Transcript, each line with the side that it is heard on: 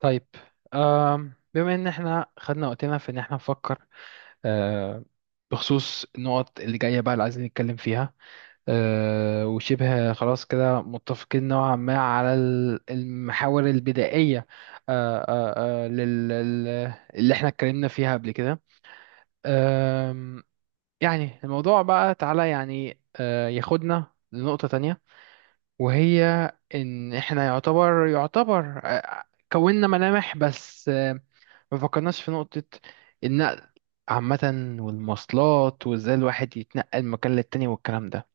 right: طيب. بما ان احنا خدنا وقتنا في ان احنا نفكر، آه، بخصوص النقط اللي جاية بقى اللي عايزين نتكلم فيها. وشبه خلاص كده متفقين نوعا ما على المحاور البدائية اللي احنا اتكلمنا فيها قبل كده. آم، يعني الموضوع بقى تعالى يعني ياخدنا لنقطة تانية، وهي ان احنا يعتبر كوننا ملامح بس، ما فكرناش في نقطة النقل عامة والمواصلات وازاي الواحد يتنقل من مكان للتاني والكلام ده.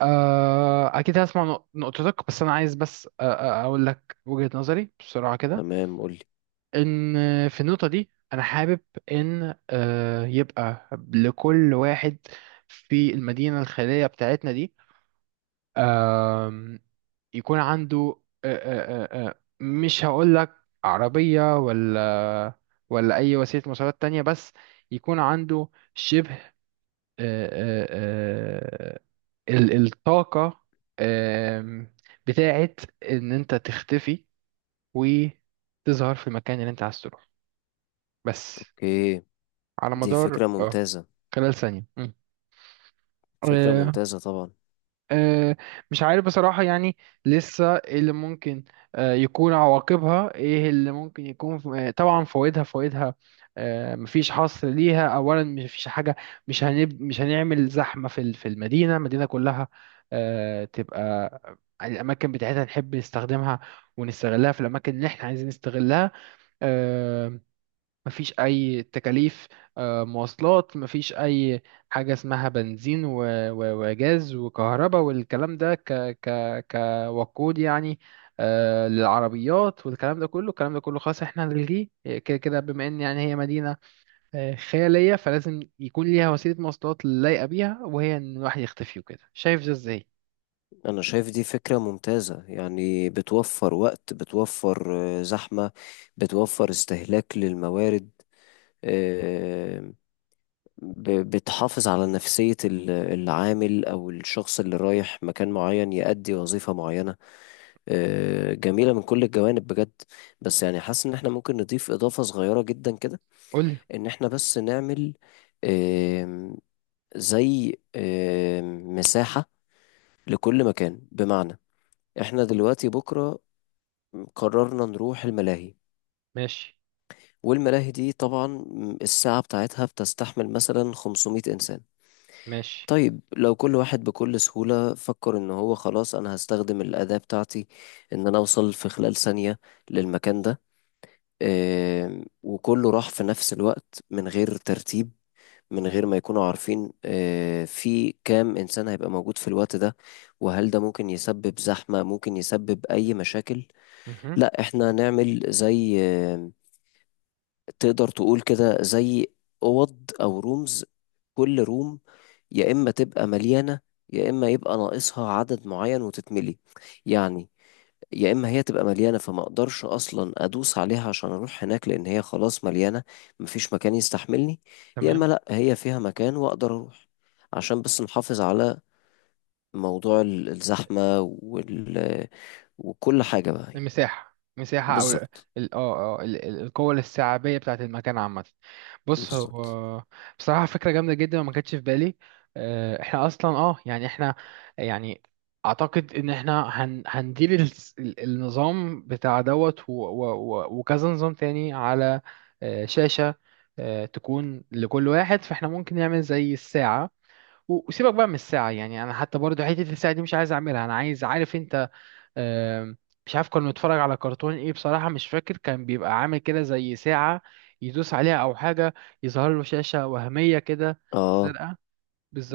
right: أكيد هسمع نقطتك، بس أنا عايز بس أقول لك وجهة نظري بسرعة كده.
left: تمام قولي.
right: إن في النقطة دي أنا حابب إن يبقى لكل واحد في المدينة الخيرية بتاعتنا دي، آه، أم، يكون عنده مش هقول لك عربية ولا أي وسيلة مواصلات تانية، بس يكون عنده شبه آه، آه، آه، الطاقة آم، بتاعت إن أنت تختفي وتظهر في المكان اللي أنت عايز تروح، بس
left: اوكي،
right: على
left: دي
right: مدار
left: فكرة ممتازة.
right: خلال ثانية.
left: فكرة
right: مم.
left: ممتازة طبعا.
right: آه، مش عارف بصراحة، يعني لسه إيه اللي ممكن يكون عواقبها، ايه اللي ممكن يكون طبعا فوائدها فوائدها، مفيش حصر ليها. اولا، مفيش حاجة. مش هنعمل زحمة في المدينة كلها. تبقى الاماكن بتاعتها نحب نستخدمها ونستغلها في الاماكن اللي احنا عايزين نستغلها. آه، مفيش أي تكاليف مواصلات، مفيش أي حاجة اسمها بنزين وجاز وكهرباء والكلام ده ك ك كوقود يعني، للعربيات والكلام ده كله. الكلام ده كله خلاص احنا هنلغيه، كده كده بما ان يعني هي مدينة خيالية، فلازم يكون ليها وسيلة مواصلات لايقة بيها، وهي ان الواحد يختفي وكده. شايف ده ازاي؟
left: انا شايف دي فكرة ممتازة، يعني بتوفر وقت، بتوفر زحمة، بتوفر استهلاك للموارد. آه، بتحافظ على نفسية العامل او الشخص اللي رايح مكان معين يأدي وظيفة معينة. جميلة من كل الجوانب بجد. بس يعني حاسس ان احنا ممكن نضيف اضافة صغيرة جدا كده.
right: قولي.
left: ان احنا بس نعمل زي مساحة لكل مكان. بمعنى احنا دلوقتي بكرة قررنا نروح الملاهي،
right: ماشي.
left: والملاهي دي طبعا الساعة بتاعتها بتستحمل مثلا 500 إنسان.
right: ماشي.
left: طيب لو كل واحد بكل سهولة فكر إن هو خلاص أنا هستخدم الأداة بتاعتي، إن أنا أوصل في خلال ثانية للمكان ده، وكله راح في نفس الوقت من غير ترتيب، من غير ما يكونوا عارفين في كام إنسان هيبقى موجود في الوقت ده، وهل ده ممكن يسبب زحمة، ممكن يسبب أي مشاكل.
right: مهم.
left: لا، إحنا نعمل زي تقدر تقول كده زي أوض أو رومز. كل روم يا إما تبقى مليانة، يا إما يبقى ناقصها عدد معين وتتملي. يعني يا اما هي تبقى مليانه فما اقدرش اصلا ادوس عليها عشان اروح هناك لان هي خلاص مليانه، مفيش مكان يستحملني. يا اما
right: تمام.
left: لا، هي فيها مكان واقدر اروح. عشان بس نحافظ على موضوع الزحمه وكل حاجه بقى.
right: المساحة مساحة أو
left: بالظبط.
right: القوة الاستيعابية بتاعة المكان عامة. بص،
left: بالظبط.
right: هو بصراحة فكرة جامدة جدا وما كانتش في بالي. احنا أصلا يعني احنا يعني أعتقد إن احنا هندير النظام بتاع دوت وكذا نظام تاني على شاشة تكون لكل واحد. فاحنا ممكن نعمل زي الساعة وسيبك بقى من الساعة، يعني أنا حتى برضو حتة الساعة دي مش عايز أعملها. أنا عايز عارف أنت. آم، مش عارف كنا بنتفرج على كرتون ايه بصراحة، مش فاكر، كان بيبقى عامل كده زي ساعة يدوس عليها او حاجة يظهر له شاشة وهمية كده
left: اه.
right: زرقاء.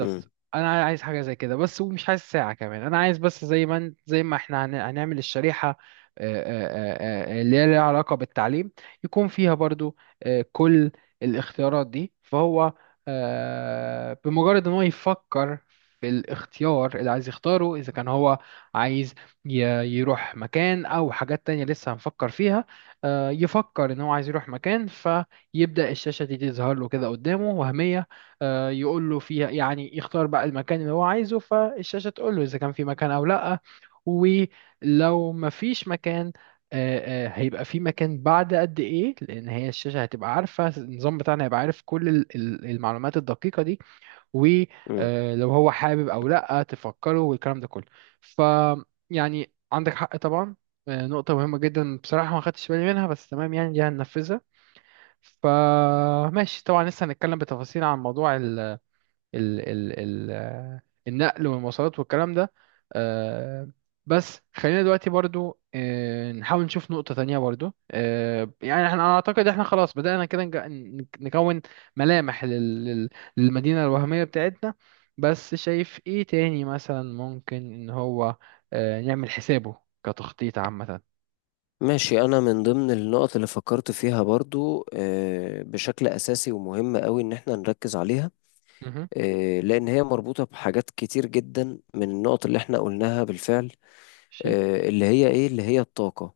left: امم
right: انا عايز حاجه زي كده بس، ومش عايز ساعه كمان. انا عايز بس زي ما زي ما احنا هنعمل الشريحه، اللي هي ليها علاقه بالتعليم، يكون فيها برضو كل الاختيارات دي. فهو بمجرد ان هو يفكر في الاختيار اللي عايز يختاره، اذا كان هو عايز ي- يروح مكان او حاجات تانية لسه هنفكر فيها، يفكر ان هو عايز يروح مكان فيبدأ الشاشة دي تظهر له كده قدامه وهمية، يقول له فيها يعني يختار بقى المكان اللي هو عايزه، فالشاشة تقول له إذا كان في مكان أو لأ. ولو مفيش مكان هيبقى في مكان بعد قد إيه، لأن هي الشاشة هتبقى عارفة. النظام بتاعنا هيبقى عارف كل المعلومات الدقيقة دي،
left: امم.
right: ولو هو حابب أو لأ تفكره والكلام ده كله. ف يعني عندك حق طبعا، نقطة مهمة جدا بصراحة ما خدتش بالي منها، بس تمام يعني دي هننفذها. فماشي طبعا، لسه هنتكلم بتفاصيل عن موضوع ال ال ال آه، النقل والمواصلات والكلام ده، آه، بس خلينا دلوقتي برضو نحاول نشوف نقطة تانية برضو. يعني أنا اعتقد احنا خلاص بدأنا كده نكون ملامح للمدينة الوهمية بتاعتنا. بس شايف ايه تاني مثلا ممكن ان هو نعمل حسابه كتخطيط عامة؟
left: ماشي، انا من ضمن النقط اللي فكرت فيها برضو بشكل اساسي ومهم قوي ان احنا نركز عليها،
right: مهم.
left: لأن هي مربوطة بحاجات كتير جدا من النقط اللي احنا قلناها بالفعل.
right: شي.
left: اللي هي ايه، اللي هي الطاقة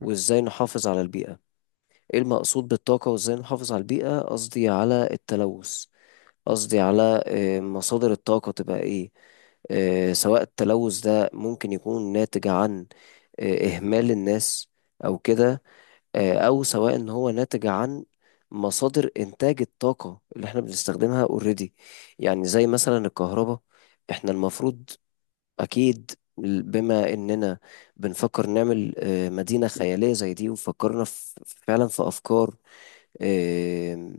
right: مم.
left: نحافظ على البيئة. ايه المقصود بالطاقة وازاي نحافظ على البيئة؟ قصدي على التلوث، قصدي على مصادر الطاقة تبقى ايه. سواء التلوث ده ممكن يكون ناتج عن اهمال الناس او كده، او سواء ان هو ناتج عن مصادر انتاج الطاقة اللي احنا بنستخدمها اوريدي. يعني زي مثلا الكهرباء، احنا المفروض أكيد بما إننا بنفكر نعمل مدينة خيالية زي دي، وفكرنا في فعلا في أفكار آه،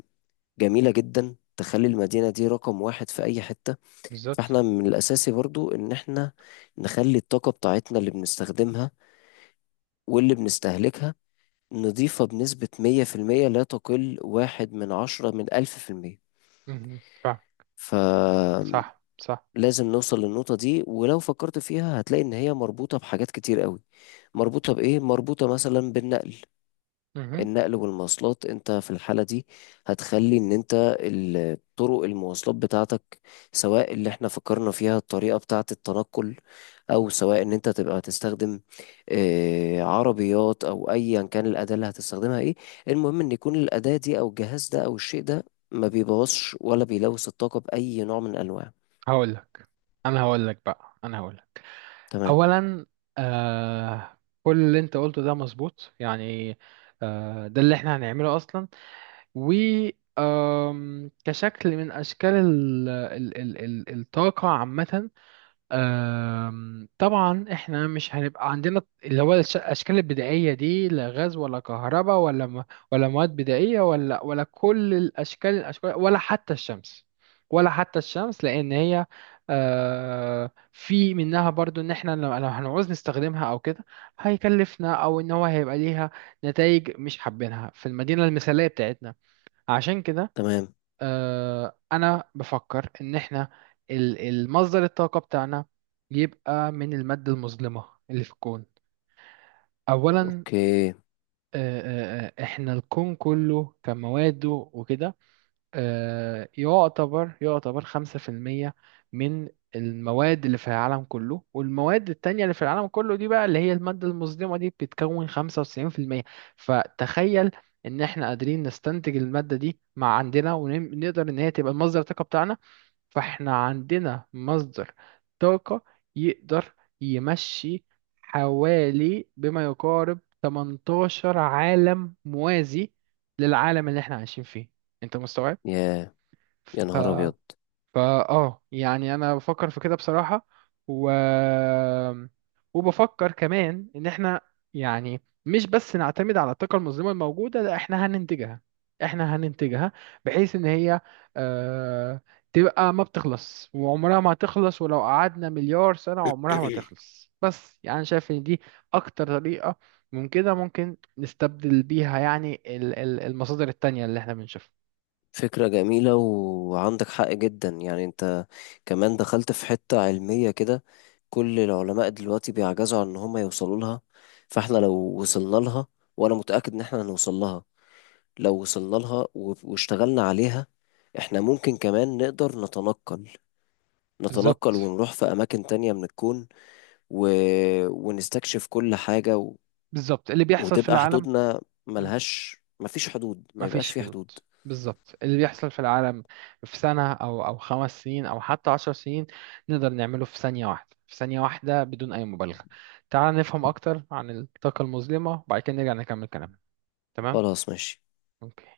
left: جميلة جدا تخلي المدينة دي رقم واحد في أي حتة.
right: بالظبط.
left: فإحنا من الأساسي برضو إن إحنا نخلي الطاقة بتاعتنا اللي بنستخدمها واللي بنستهلكها نضيفها بنسبة مية في المية، لا تقل واحد من عشرة من ألف في المية.
right: مهم. صح. صح.
left: لازم نوصل للنقطة دي، ولو فكرت فيها هتلاقي إن هي مربوطة بحاجات كتير قوي. مربوطة بإيه؟ مربوطة مثلا بالنقل.
right: مهم.
left: النقل والمواصلات، أنت في الحالة دي هتخلي إن أنت طرق المواصلات بتاعتك، سواء اللي احنا فكرنا فيها الطريقة بتاعة التنقل، أو سواء إن أنت تبقى تستخدم عربيات أو أيا كان الأداة اللي هتستخدمها إيه. المهم إن يكون الأداة دي أو الجهاز ده أو الشيء ده ما بيبوظش ولا بيلوث الطاقة بأي نوع من الأنواع.
right: هقولك انا هقولك بقى انا هقولك
left: تمام.
right: اولا. كل اللي انت قلته ده مظبوط يعني، ده اللي احنا هنعمله اصلا. و آم، كشكل من اشكال ال ال ال ال الطاقه عامه. طبعا احنا مش هنبقى عندنا اللي هو الاشكال البدائيه دي، لا غاز ولا كهرباء ولا ولا مواد بدائيه ولا كل الاشكال الاشكال ولا حتى الشمس. ولا حتى الشمس لان هي، في منها برضو ان احنا لو هنعوز نستخدمها او كده هيكلفنا، او ان هو هيبقى ليها نتائج مش حابينها في المدينه المثاليه بتاعتنا. عشان كده،
left: تمام.
right: انا بفكر ان احنا المصدر الطاقة بتاعنا يبقى من المادة المظلمة اللي في الكون اولا.
left: اوكي.
right: آه، احنا الكون كله كمواده وكده يعتبر 5% من المواد اللي في العالم كله. والمواد التانية اللي في العالم كله دي بقى اللي هي المادة المظلمة دي بتتكون 95%. فتخيل ان احنا قادرين نستنتج المادة دي مع عندنا ونقدر ان هي تبقى المصدر الطاقة بتاعنا. فاحنا عندنا مصدر طاقة يقدر يمشي حوالي بما يقارب 18 عالم موازي للعالم اللي احنا عايشين فيه. انت مستوعب؟
left: يا يا نهار ابيض.
right: فاه يعني انا بفكر في كده بصراحة، و... وبفكر كمان ان احنا يعني مش بس نعتمد على الطاقة المظلمة الموجودة، لا احنا هننتجها. احنا هننتجها بحيث ان هي آه تبقى ما بتخلص، وعمرها ما هتخلص ولو قعدنا مليار سنة عمرها ما تخلص. بس يعني شايف ان دي اكتر طريقة من كده ممكن نستبدل بيها يعني المصادر التانية اللي احنا بنشوفها.
left: فكرة جميلة وعندك حق جدا، يعني انت كمان دخلت في حتة علمية كده كل العلماء دلوقتي بيعجزوا عن ان هم يوصلوا لها. فاحنا لو وصلنا لها، وانا متأكد ان احنا هنوصل لها، لو وصلنا لها واشتغلنا عليها، احنا ممكن كمان نقدر نتنقل، نتنقل
right: بالظبط.
left: ونروح في اماكن تانية من الكون و... ونستكشف كل حاجة،
right: بالظبط اللي بيحصل في
left: وتبقى
right: العالم،
left: حدودنا ملهاش، مفيش حدود، ما يبقاش
right: مفيش
left: في
right: حدود.
left: حدود.
right: بالظبط اللي بيحصل في العالم في سنة أو 5 سنين أو حتى 10 سنين نقدر نعمله في ثانية واحدة، في ثانية واحدة بدون أي مبالغة. تعال نفهم أكتر عن الطاقة المظلمة وبعد كده نرجع نكمل كلامنا، تمام؟
left: خلاص ماشي.
right: أوكي.